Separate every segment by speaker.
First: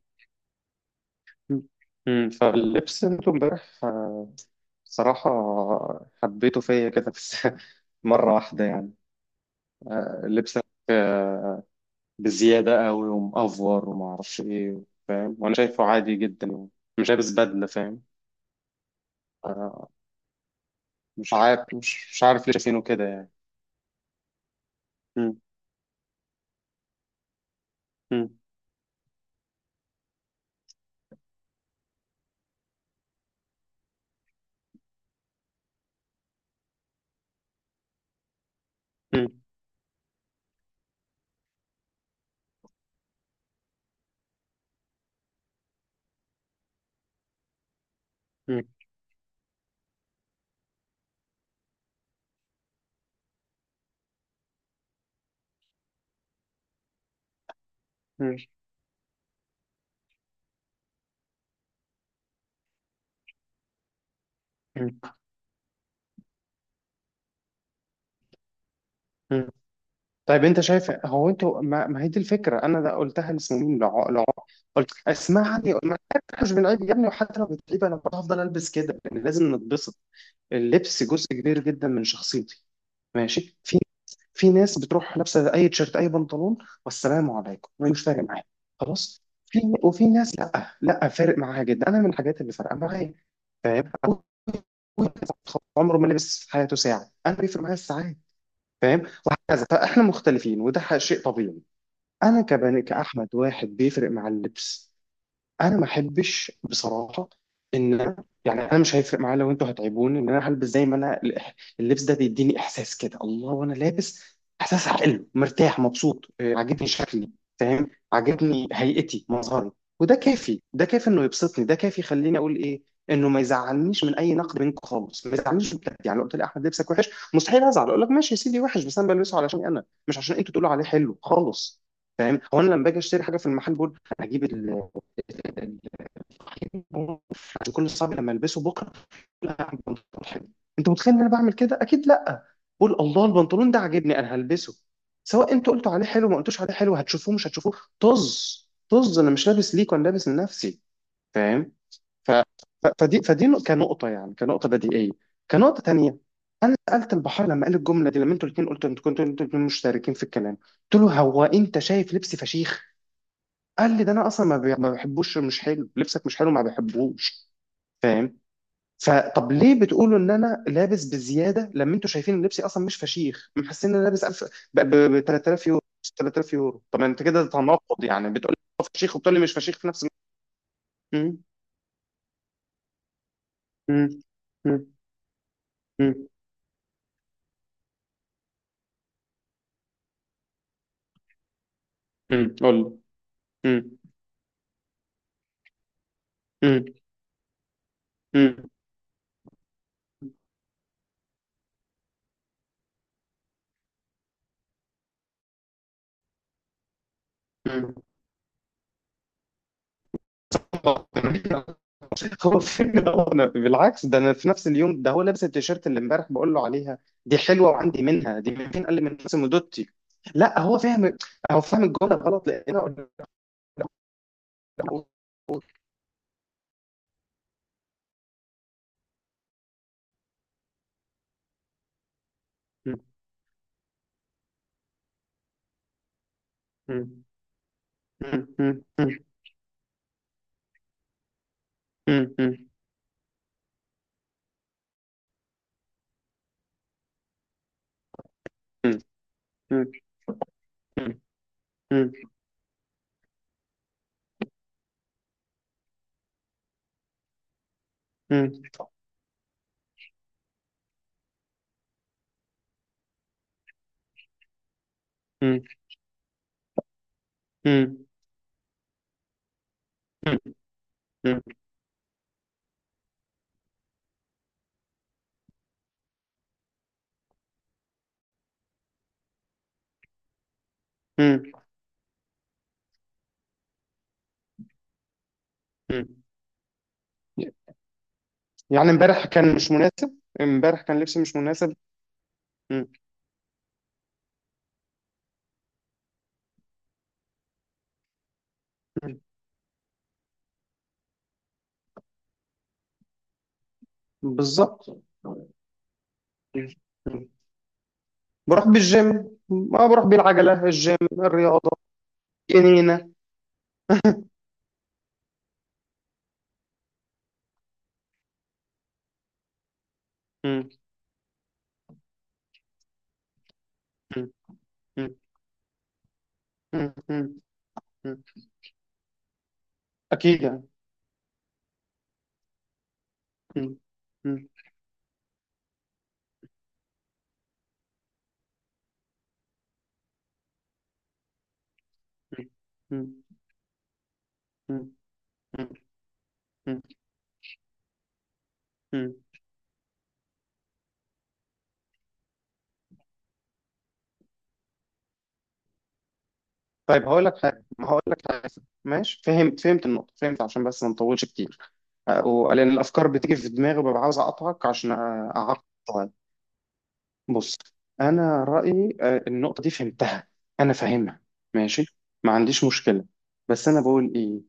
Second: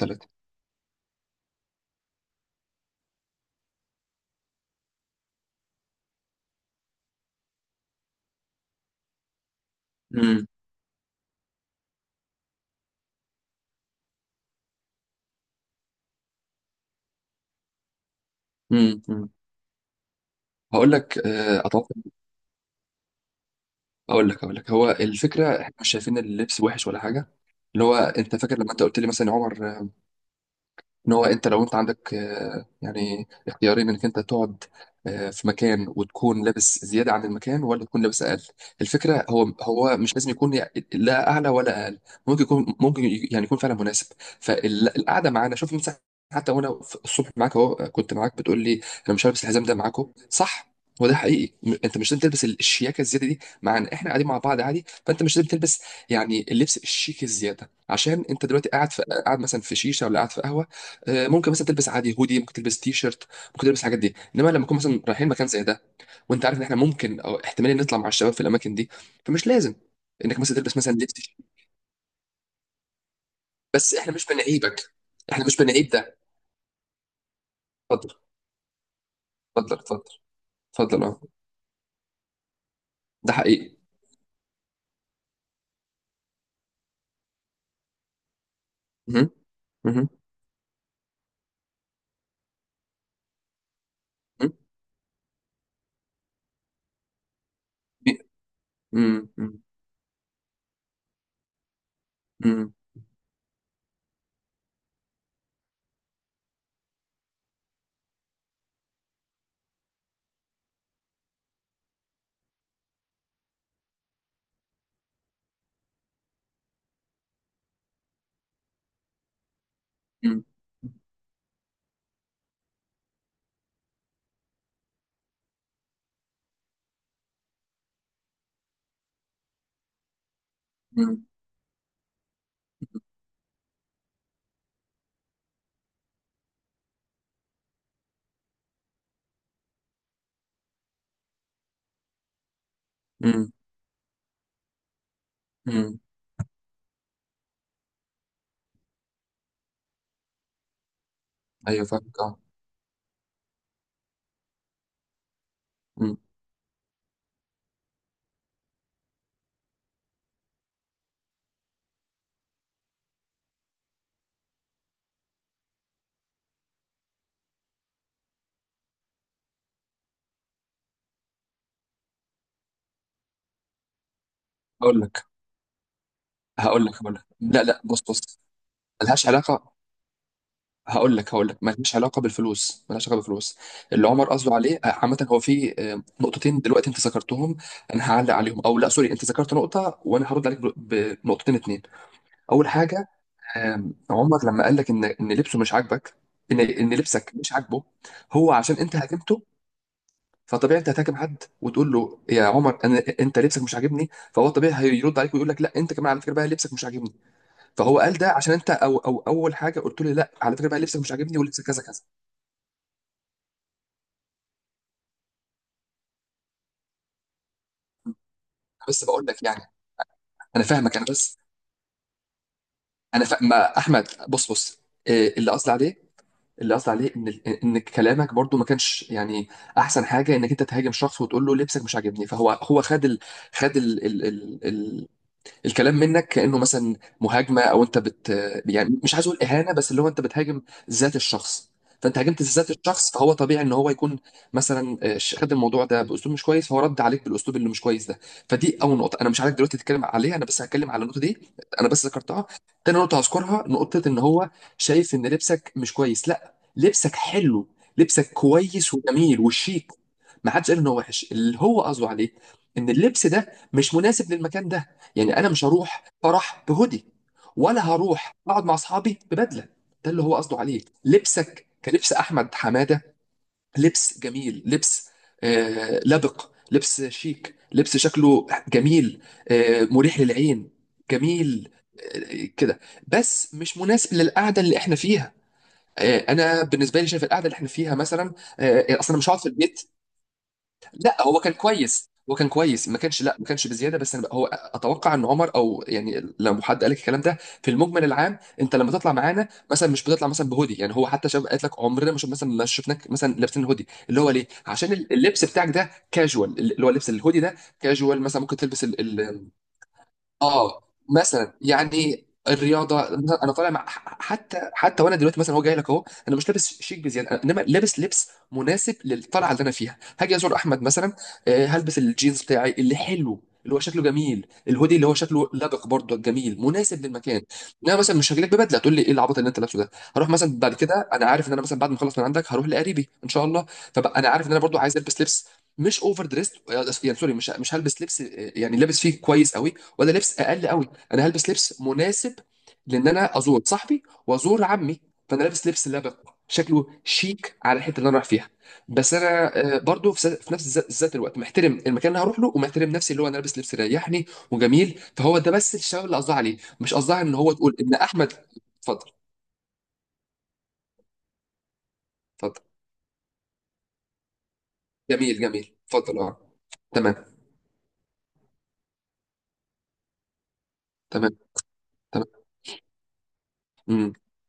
Speaker 1: ثلاثة.
Speaker 2: مم. فاللبس انتوا امبارح بصراحة حبيته فيا كده بس مرة واحدة يعني آه،
Speaker 1: امم
Speaker 2: لبسك آه، بزيادة قوي ومأفور وما أعرفش إيه فاهم وأنا شايفه عادي جدا يعني مش لابس بدلة فاهم
Speaker 1: أمم.
Speaker 2: آه،
Speaker 1: هقول لك،
Speaker 2: مش عارف
Speaker 1: اتوقع.
Speaker 2: مش عارف ليه شايفينه كده يعني
Speaker 1: اقول لك هو
Speaker 2: مم.
Speaker 1: الفكره احنا مش شايفين اللبس وحش ولا حاجه. اللي هو انت
Speaker 2: مم.
Speaker 1: فاكر لما انت قلت لي مثلا يا عمر ان هو انت لو انت عندك يعني اختيارين انك انت تقعد في مكان وتكون لابس زياده عن المكان ولا تكون لابس اقل. الفكره
Speaker 2: مم.
Speaker 1: هو هو مش لازم يكون لا اعلى ولا اقل. ممكن يكون، ممكن يعني يكون فعلا مناسب فالقعده معانا. شوف مثلا، حتى وانا في الصبح معاك اهو كنت معاك بتقول لي انا مش هلبس الحزام ده معاكم، صح؟ هو ده حقيقي، انت مش لازم تلبس الشياكه الزياده دي معانا، احنا قاعدين مع بعض عادي. فانت مش لازم تلبس يعني اللبس الشيك الزياده عشان
Speaker 2: مم.
Speaker 1: انت دلوقتي قاعد، في قاعد مثلا في شيشه ولا قاعد في قهوه. ممكن مثلا تلبس عادي هودي، ممكن تلبس تي شيرت، ممكن تلبس الحاجات دي. انما لما نكون
Speaker 2: مم.
Speaker 1: مثلا رايحين مكان زي ده، وانت عارف ان احنا ممكن او احتمال نطلع مع الشباب في الاماكن دي، فمش
Speaker 2: مم.
Speaker 1: لازم انك
Speaker 2: طيب
Speaker 1: مثلا
Speaker 2: انت
Speaker 1: تلبس
Speaker 2: شايف
Speaker 1: مثلا لبس
Speaker 2: هو
Speaker 1: شيك.
Speaker 2: انتوا ما هي دي الفكره انا ده قلتها لسنين
Speaker 1: بس احنا مش
Speaker 2: قلت
Speaker 1: بنعيبك، احنا مش
Speaker 2: اسمعني
Speaker 1: بنعيب
Speaker 2: ما
Speaker 1: ده.
Speaker 2: احنا مش بنعيب يا ابني، وحتى لو بتعيب انا
Speaker 1: اتفضل،
Speaker 2: برضه هفضل البس كده لان لازم
Speaker 1: اتفضل،
Speaker 2: نتبسط.
Speaker 1: اتفضل،
Speaker 2: اللبس
Speaker 1: اتفضل اه.
Speaker 2: جزء كبير جدا من شخصيتي،
Speaker 1: ده
Speaker 2: ماشي،
Speaker 1: حقيقي.
Speaker 2: في ناس بتروح لابسه اي تيشيرت اي بنطلون والسلام عليكم مش فارق معايا، خلاص،
Speaker 1: مهم.
Speaker 2: في وفي
Speaker 1: مهم.
Speaker 2: ناس لا لا فارق معاها جدا، انا من الحاجات اللي فارقه معايا. فاهم؟ أبوك
Speaker 1: مهم.
Speaker 2: عمره ما لبس في حياته ساعه، انا بيفرق معايا الساعات،
Speaker 1: بي-
Speaker 2: فاهم؟
Speaker 1: مم. مم.
Speaker 2: وهكذا، فاحنا مختلفين وده شيء طبيعي. انا
Speaker 1: مم.
Speaker 2: كبني كاحمد واحد بيفرق مع اللبس، انا ما احبش بصراحه ان أنا يعني انا مش هيفرق معايا لو انتوا هتعيبوني ان انا هلبس زي ما انا. اللبس ده بيديني احساس كده، الله وانا لابس احساس حلو، مرتاح، مبسوط، عاجبني شكلي، فاهم، عاجبني هيئتي، مظهري. وده
Speaker 1: مم.
Speaker 2: كافي، ده كافي انه يبسطني، ده كافي يخليني اقول ايه انه ما يزعلنيش من اي نقد منكم خالص، ما يزعلنيش بجد يعني. لو قلت لي احمد لبسك وحش مستحيل ازعل، اقول لك ماشي يا سيدي وحش، بس انا بلبسه علشان انا، مش عشان انتوا تقولوا عليه حلو
Speaker 1: مم.
Speaker 2: خالص. فاهم؟ هو انا لما باجي اشتري حاجه في المحل بقول انا هجيب عشان كل اصحابي لما البسه بكره؟ لا، هعمل بنطلون حلو. انت متخيل ان انا بعمل كده؟ اكيد لا. بقول الله
Speaker 1: مم.
Speaker 2: البنطلون ده عاجبني، انا هلبسه سواء انتوا قلتوا
Speaker 1: مم.
Speaker 2: عليه حلو ما قلتوش عليه حلو، هتشوفوه مش هتشوفوه، طز طز، انا مش لابس ليك، وانا لابس لنفسي، فاهم؟
Speaker 1: ايوه فاهمك
Speaker 2: ف...
Speaker 1: اه.
Speaker 2: ف... فدي فدي نق- كنقطه يعني، كنقطه بديهيه، كنقطه
Speaker 1: مم.
Speaker 2: تانية. انا سالت البحار لما قال الجمله دي، لما انتوا الاثنين قلتوا، انتوا كنتوا انتوا الاثنين مشتركين في الكلام، قلت له هو انت شايف لبسي فشيخ؟ قال لي ده انا اصلا ما بحبوش، مش حلو لبسك، مش حلو ما بحبوش، فاهم؟ فطب ليه بتقولوا ان انا لابس بزياده لما انتوا شايفين ان لبسي اصلا مش فشيخ؟ محسين ان انا لابس 1000،
Speaker 1: هقول
Speaker 2: ب
Speaker 1: لك
Speaker 2: 3000 يورو، 3000 يورو،
Speaker 1: هقول لك
Speaker 2: طب
Speaker 1: هقول
Speaker 2: انت
Speaker 1: لك،
Speaker 2: كده
Speaker 1: لا لا، بص
Speaker 2: تناقض يعني،
Speaker 1: بص.
Speaker 2: بتقول لي فشيخ
Speaker 1: ملهاش
Speaker 2: وبتقول لي مش
Speaker 1: علاقه.
Speaker 2: فشيخ في نفس الوقت.
Speaker 1: هقول لك
Speaker 2: امم.
Speaker 1: هقول لك مالهاش علاقه بالفلوس، مالهاش علاقه بالفلوس. اللي
Speaker 2: امم.
Speaker 1: عمر قصده عليه، عامه، هو في
Speaker 2: امم.
Speaker 1: نقطتين دلوقتي انت ذكرتهم. انا هعلق عليهم او لا. سوري انت ذكرت نقطه وانا هرد عليك بنقطتين اتنين.
Speaker 2: امم،
Speaker 1: اول
Speaker 2: قول.
Speaker 1: حاجه،
Speaker 2: امم.
Speaker 1: عمر لما قال لك ان ان لبسه مش عاجبك، ان
Speaker 2: امم.
Speaker 1: ان لبسك مش عاجبه، هو
Speaker 2: امم.
Speaker 1: عشان انت هاجمته. فطبيعي انت هتهاجم حد وتقول له يا عمر انا انت لبسك مش عاجبني، فهو طبيعي هيرد عليك ويقول لك لا انت كمان على فكره بقى لبسك مش عاجبني.
Speaker 2: امم.
Speaker 1: فهو قال ده عشان انت، او او اول حاجه قلت له لا على فكره بقى لبسك مش عاجبني ولبسك كذا كذا.
Speaker 2: هو فين ده؟ هو بالعكس، ده انا في نفس اليوم ده هو لابس التيشيرت اللي امبارح بقول له عليها دي حلوه وعندي منها، دي من فين؟ قال لي
Speaker 1: بس
Speaker 2: من
Speaker 1: بقول
Speaker 2: نفس
Speaker 1: لك يعني،
Speaker 2: مدوتي. لا
Speaker 1: انا
Speaker 2: هو
Speaker 1: فاهمك. انا
Speaker 2: فاهم،
Speaker 1: بس،
Speaker 2: هو فاهم الجمله غلط لان أنا
Speaker 1: ما احمد، بص بص. إيه اللي قصدي عليه ان، ان كلامك برضو ما كانش يعني احسن حاجه انك انت تهاجم شخص وتقول له لبسك مش عاجبني. فهو هو خد ال... خد ال... ال... ال... الكلام منك كأنه مثلا مهاجمة، او انت يعني مش عايز اقول اهانة، بس اللي هو انت بتهاجم ذات الشخص. فانت هاجمت ذات الشخص، فهو طبيعي ان هو يكون مثلا، خد الموضوع ده باسلوب مش كويس، فهو رد عليك بالاسلوب اللي مش كويس ده. فدي اول نقطة. انا مش عارف دلوقتي تتكلم عليها، انا بس هتكلم على النقطة دي، انا بس ذكرتها. تاني نقطة هذكرها، نقطة ان هو شايف ان لبسك مش كويس. لا، لبسك حلو، لبسك كويس وجميل وشيك. ما حدش قال ان هو وحش. اللي هو قصده عليه ان اللبس ده مش مناسب للمكان ده. يعني انا مش هروح فرح بهودي، ولا هروح اقعد مع اصحابي ببدله. ده اللي هو قصده عليه. لبسك كلبس احمد حماده، لبس جميل، لبس لبق، لبس شيك، لبس شكله جميل، مريح للعين، جميل، كده. بس مش مناسب للقعده اللي احنا فيها. انا بالنسبه لي شايف القعده اللي احنا فيها مثلا
Speaker 2: يعني
Speaker 1: اصلا
Speaker 2: امبارح
Speaker 1: مش هقعد في
Speaker 2: كان مش
Speaker 1: البيت.
Speaker 2: مناسب، امبارح كان
Speaker 1: لا
Speaker 2: لبسي مش
Speaker 1: هو كان
Speaker 2: مناسب.
Speaker 1: كويس، هو كان كويس،
Speaker 2: مم.
Speaker 1: ما كانش، لا ما كانش بزياده. بس أنا هو اتوقع ان عمر، او يعني لو حد قال لك الكلام ده، في المجمل العام انت لما تطلع
Speaker 2: مم.
Speaker 1: معانا مثلا مش بتطلع مثلا بهودي. يعني هو حتى شباب قالت لك عمرنا ما شف- مثلا ما شفناك مثلا لابسين هودي. اللي هو ليه؟ عشان
Speaker 2: بالظبط.
Speaker 1: اللبس
Speaker 2: مم.
Speaker 1: بتاعك ده كاجوال. اللي هو لبس
Speaker 2: مم.
Speaker 1: الهودي ده كاجوال، مثلا ممكن
Speaker 2: بروح
Speaker 1: تلبس.
Speaker 2: بالجيم، ما بروح بالعجلة،
Speaker 1: اه،
Speaker 2: الجيم
Speaker 1: مثلا
Speaker 2: الرياضة،
Speaker 1: يعني الرياضه.
Speaker 2: جنينة.
Speaker 1: انا طالع مع، حتى وانا دلوقتي مثلا هو جاي لك اهو، انا مش لابس شيك بزياده. انما لابس لبس مناسب للطلعه اللي انا فيها. هاجي ازور
Speaker 2: مم.
Speaker 1: احمد مثلا، هلبس الجينز بتاعي اللي حلو، اللي هو شكله
Speaker 2: مم.
Speaker 1: جميل، الهودي اللي
Speaker 2: مم.
Speaker 1: هو شكله لبق برضه جميل،
Speaker 2: مم.
Speaker 1: مناسب
Speaker 2: مم.
Speaker 1: للمكان. انا
Speaker 2: مم.
Speaker 1: مثلا مش هاجي لك ببدله تقول لي ايه العبط اللي انت لابسه ده. هروح
Speaker 2: أكيد
Speaker 1: مثلا
Speaker 2: يعني.
Speaker 1: بعد كده، انا عارف ان انا مثلا بعد ما اخلص من عندك هروح لقريبي ان شاء الله.
Speaker 2: مم.
Speaker 1: فبقى انا عارف
Speaker 2: مم.
Speaker 1: ان انا برضه عايز البس لبس مش اوفر دريست. يعني سوري، مش مش هلبس لبس يعني لابس فيه كويس قوي، ولا لبس اقل قوي. انا هلبس لبس مناسب لان
Speaker 2: مم.
Speaker 1: انا ازور صاحبي وازور
Speaker 2: مم.
Speaker 1: عمي. فانا لابس لبس لبق،
Speaker 2: مم.
Speaker 1: شكله شيك على الحته اللي انا رايح فيها.
Speaker 2: مم.
Speaker 1: بس انا برضو في نفس ذات الوقت محترم المكان اللي هروح له، ومحترم نفسي اللي هو انا لابس لبس يريحني وجميل. فهو ده بس الشباب اللي قصدها عليه، مش
Speaker 2: طيب
Speaker 1: قصدها
Speaker 2: هقول
Speaker 1: ان
Speaker 2: لك
Speaker 1: هو
Speaker 2: حاجه،
Speaker 1: تقول
Speaker 2: ما
Speaker 1: ان
Speaker 2: هقول لك
Speaker 1: احمد.
Speaker 2: حاجه.
Speaker 1: اتفضل
Speaker 2: ماشي، فهمت، فهمت النقطه، فهمت. عشان بس ما نطولش كتير، أه،
Speaker 1: اتفضل.
Speaker 2: ولان الافكار بتيجي في دماغي وببقى عاوز اقطعك عشان
Speaker 1: جميل
Speaker 2: اعقد،
Speaker 1: جميل
Speaker 2: طيب
Speaker 1: اتفضل اه. تمام
Speaker 2: بص، انا رايي أه، النقطه دي فهمتها، انا فاهمها،
Speaker 1: تمام
Speaker 2: ماشي،
Speaker 1: تمام.
Speaker 2: ما عنديش مشكله. بس انا بقول
Speaker 1: امم
Speaker 2: ايه،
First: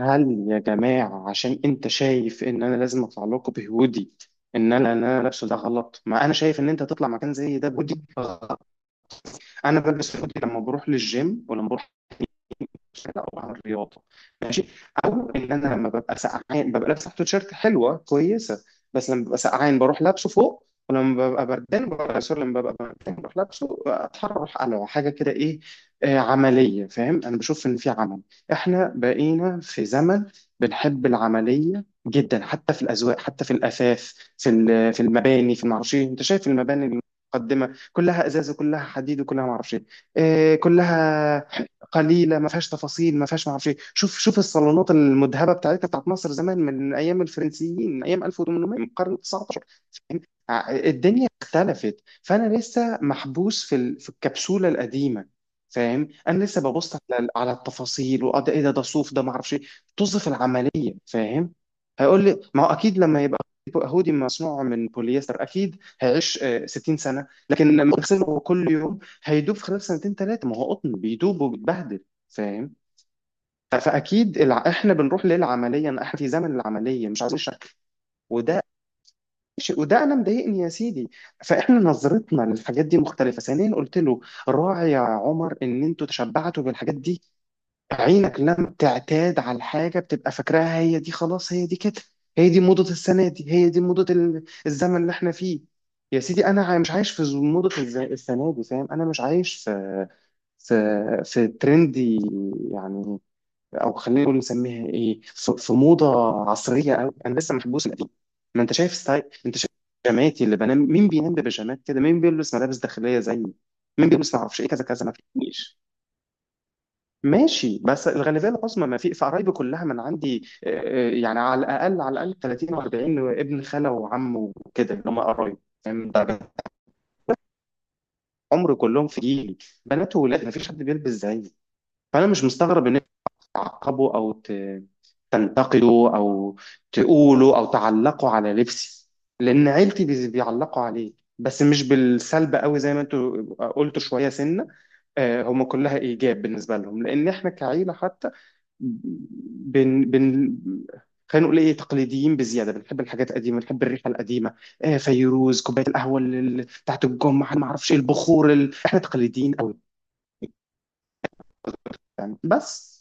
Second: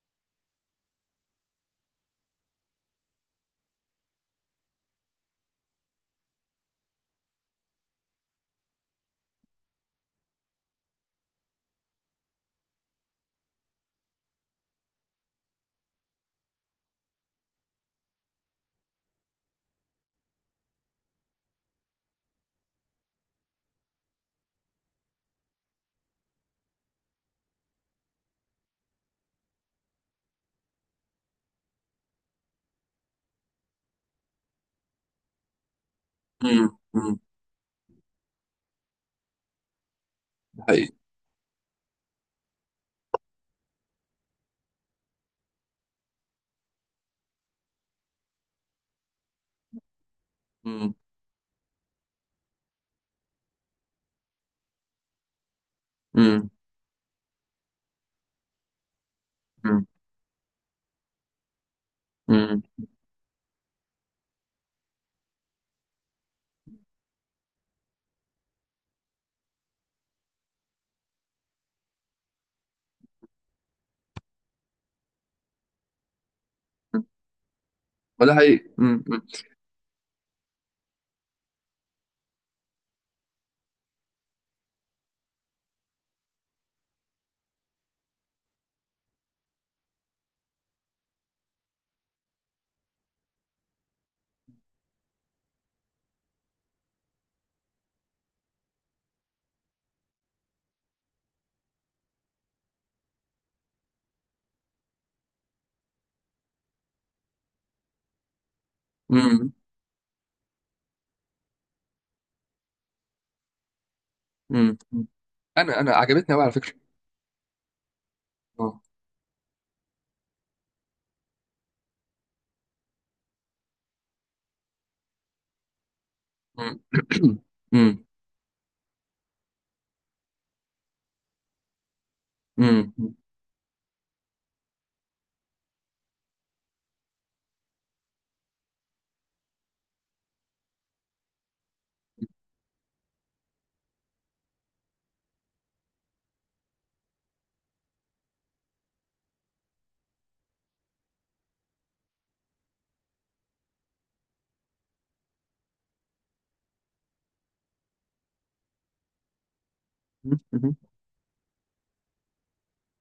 Speaker 2: هل يا جماعه عشان انت شايف ان انا لازم اطلع لكم بهودي ان انا ان انا لابسه ده غلط؟ ما انا شايف ان انت تطلع مكان زي ده بهودي. انا بلبس هودي لما بروح للجيم، ولما بروح او بعمل رياضه، او ان انا لما ببقى سقعان ببقى لابس تحته تيشيرت حلوه كويسه، بس لما ببقى سقعان بروح لابسه فوق، ولما ببقى بردان ببقى، سوري لما ببقى بردان بروح لابسه اتحرر على حاجه كده، ايه عمليه، فاهم؟ انا بشوف ان في عمل، احنا بقينا في زمن بنحب العمليه جدا، حتى في الاذواق، حتى في الاثاث، في المباني في المعرفش إيه. انت شايف
Speaker 1: امم
Speaker 2: المباني
Speaker 1: امم.
Speaker 2: المتقدمه كلها ازاز وكلها حديد وكلها معرفش ايه،
Speaker 1: ده حقيقي.
Speaker 2: كلها قليله ما فيهاش تفاصيل ما فيهاش ما اعرفش إيه. شوف شوف الصالونات المذهبه بتاعتنا بتاعت مصر زمان، من ايام الفرنسيين، من ايام 1800، من القرن ال 19، فاهم؟
Speaker 1: امم
Speaker 2: الدنيا اختلفت. فانا لسه محبوس في الكبسوله القديمه، فاهم؟ انا
Speaker 1: امم
Speaker 2: لسه ببص على على التفاصيل، واه ده ايه، ده ده صوف، ده ما اعرفش ايه، طز في العمليه، فاهم. هيقول لي ما
Speaker 1: امم.
Speaker 2: هو اكيد لما يبقى هودي مصنوع من بوليستر اكيد هيعيش 60 سنه، لكن لما اغسله كل يوم هيدوب في خلال سنتين ثلاثة، ما هو قطن بيدوب وبيتبهدل، فاهم؟ فأكيد احنا بنروح للعملية، إن احنا في زمن العملية، مش عايزين شك،
Speaker 1: ولا
Speaker 2: وده
Speaker 1: حقيقي.
Speaker 2: شيء، وده انا مضايقني يا سيدي. فاحنا نظرتنا للحاجات دي مختلفة. ثانيا قلت له راعي يا عمر ان انتوا تشبعتوا بالحاجات دي، عينك لما تعتاد على الحاجة بتبقى فاكراها هي دي، خلاص هي دي كده، هي دي موضة السنة دي، هي دي موضة الزمن اللي احنا فيه. يا سيدي انا مش عايش موضة السنة دي، فاهم؟ انا مش عايش في في في ترند يعني، او خلينا نقول نسميها ايه، في في موضه عصريه قوي، انا لسه محبوس القديم. ما انت شايف ستايل،
Speaker 1: امم
Speaker 2: انت شايف بيجاماتي اللي بنام، مين بينام ببيجامات كده؟ مين بيلبس ملابس داخليه زيي؟ مين بيلبس ما اعرفش ايه،
Speaker 1: امم.
Speaker 2: كذا كذا، ما فيش.
Speaker 1: انا عجبتني قوي على فكره
Speaker 2: ماشي، بس الغالبيه
Speaker 1: اه.
Speaker 2: العظمى، ما في في قرايبي كلها من عندي يعني على الاقل، على الاقل 30 و40، ابن خاله وعم وكده اللي هم قرايب، فاهم؟ ده
Speaker 1: امم امم
Speaker 2: عمري كلهم في جيلي، بنات وولاد ما فيش حد بيلبس زيي. فانا مش مستغرب
Speaker 1: امم
Speaker 2: ان تعقبه تنتقده، او تقوله او تعلقه على لبسي، لان عيلتي بيعلقوا عليه، بس مش بالسلب قوي زي ما انتوا قلتوا شويه سنه، آه، هم كلها ايجاب بالنسبه لهم، لان احنا كعيله حتى، بن بن خلينا نقول ايه، تقليديين بزياده، بنحب الحاجات القديمه، بنحب الريحه القديمه، فيروز، كوبايه القهوه بتاعت الجمعه، ما اعرفش ايه، البخور احنا تقليديين قوي يعني، بس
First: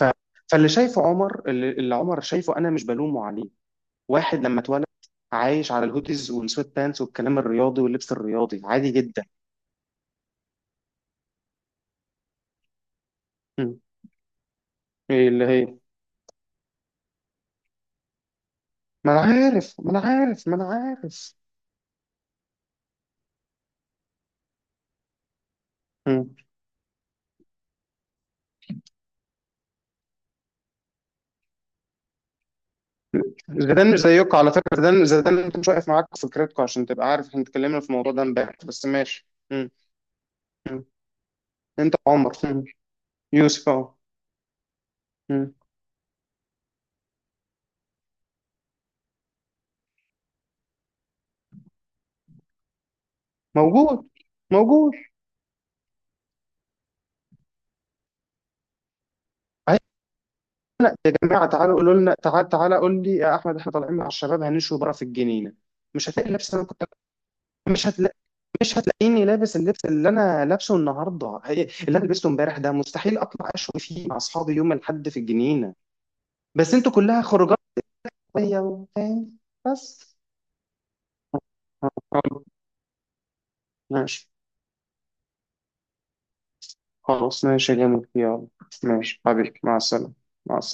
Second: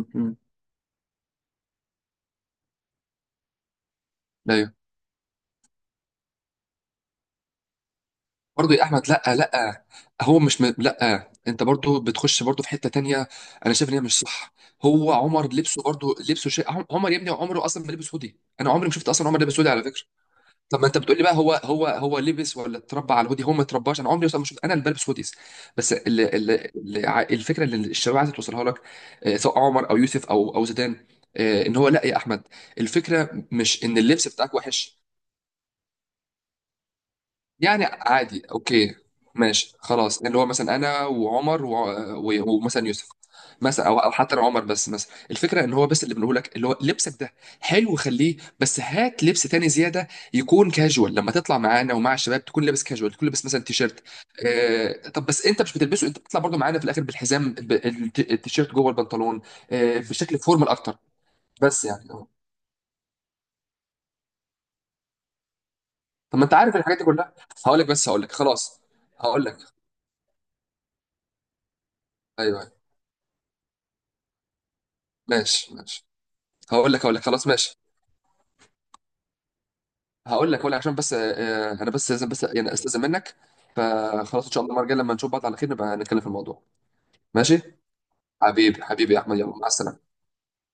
Speaker 2: ف...
Speaker 1: امم.
Speaker 2: فاللي شايفه عمر، اللي اللي عمر شايفه، انا مش بلومه عليه، واحد لما
Speaker 1: ايوه.
Speaker 2: اتولد عايش على الهوديز والسويت بانس والكلام الرياضي واللبس الرياضي
Speaker 1: برضه يا
Speaker 2: عادي
Speaker 1: احمد لا
Speaker 2: جدا.
Speaker 1: لا، هو مش لا، انت برضه بتخش برضه في حته تانية. انا
Speaker 2: مم.
Speaker 1: شايف ان هي مش صح. هو
Speaker 2: ايه اللي
Speaker 1: عمر
Speaker 2: هي؟
Speaker 1: لبسه برضه، لبسه شيء. عمر يا ابني عمره اصلا ما لبس هودي. انا عمري ما شفت
Speaker 2: ما انا
Speaker 1: اصلا عمر لابس هودي
Speaker 2: عارف،
Speaker 1: على
Speaker 2: ما انا
Speaker 1: فكره.
Speaker 2: عارف، ما انا
Speaker 1: طب ما انت بتقول لي
Speaker 2: عارف.
Speaker 1: بقى هو هو لبس ولا اتربى على الهودي؟ هو ما اترباش. انا عمري اصلا ما شفت انا اللي بلبس هوديز. بس ال
Speaker 2: مم.
Speaker 1: ال ال الفكره اللي الشباب عايزه توصلها لك، سواء عمر او يوسف او زيدان، ان هو لا يا احمد، الفكره مش
Speaker 2: زيدان
Speaker 1: ان
Speaker 2: مش
Speaker 1: اللبس
Speaker 2: زيكم على
Speaker 1: بتاعك
Speaker 2: فكره،
Speaker 1: وحش.
Speaker 2: زيدان، زيدان انت مش واقف معاكم في فكرتكم، عشان تبقى عارف احنا اتكلمنا
Speaker 1: يعني
Speaker 2: في الموضوع ده
Speaker 1: عادي
Speaker 2: امبارح، بس
Speaker 1: اوكي،
Speaker 2: ماشي. مم.
Speaker 1: ماشي خلاص. اللي هو مثلا
Speaker 2: مم.
Speaker 1: انا وعمر
Speaker 2: انت عمر. مم.
Speaker 1: ومثلا يوسف،
Speaker 2: يوسف
Speaker 1: مثلا
Speaker 2: اهو.
Speaker 1: او حتى لو عمر بس. مثلا
Speaker 2: مم.
Speaker 1: الفكره ان هو بس اللي بنقول لك، اللي هو لبسك ده حلو خليه، بس هات لبس تاني زياده يكون كاجوال. لما تطلع معانا ومع الشباب تكون لابس كاجوال، تكون لابس مثلا تيشيرت.
Speaker 2: موجود. موجود
Speaker 1: آه،
Speaker 2: أيوة.
Speaker 1: طب بس انت مش بتلبسه، انت بتطلع برضو معانا في الاخر بالحزام، التيشيرت جوه البنطلون. آه، في شكل فورمال اكتر.
Speaker 2: جماعه تعالوا
Speaker 1: بس
Speaker 2: قولوا
Speaker 1: يعني
Speaker 2: لنا، تعال، تعالى قول لي يا احمد احنا طالعين مع الشباب هنشوي بره في الجنينه، مش هتلاقي
Speaker 1: طب ما
Speaker 2: لبس،
Speaker 1: انت
Speaker 2: انا
Speaker 1: عارف
Speaker 2: كنت،
Speaker 1: الحاجات دي كلها. هقول
Speaker 2: مش
Speaker 1: لك، بس
Speaker 2: هتلاقي،
Speaker 1: هقول لك
Speaker 2: مش
Speaker 1: خلاص.
Speaker 2: هتلاقيني
Speaker 1: هقول
Speaker 2: لابس
Speaker 1: لك،
Speaker 2: اللبس اللي انا لابسه النهارده، اللي انا لبسته
Speaker 1: ايوه
Speaker 2: امبارح ده
Speaker 1: أيوة.
Speaker 2: مستحيل اطلع اشوي فيه مع اصحابي يوم الاحد في الجنينه،
Speaker 1: ماشي ماشي.
Speaker 2: بس انتوا
Speaker 1: هقول لك هقول
Speaker 2: كلها
Speaker 1: لك خلاص،
Speaker 2: خروجات
Speaker 1: ماشي.
Speaker 2: عادية، وفاهم بس.
Speaker 1: هقول لك عشان بس انا بس لازم
Speaker 2: حلو.
Speaker 1: بس يعني استاذن منك.
Speaker 2: ماشي
Speaker 1: فخلاص ان شاء الله المره الجايه لما نشوف بعض على خير نبقى نتكلم في الموضوع.
Speaker 2: خلاص،
Speaker 1: ماشي.
Speaker 2: ماشي يا جميل، يلا.
Speaker 1: حبيبي حبيبي يا
Speaker 2: ماشي
Speaker 1: احمد، يلا
Speaker 2: حبيبي،
Speaker 1: مع
Speaker 2: مع السلامه،
Speaker 1: السلامه.
Speaker 2: مع السلامه.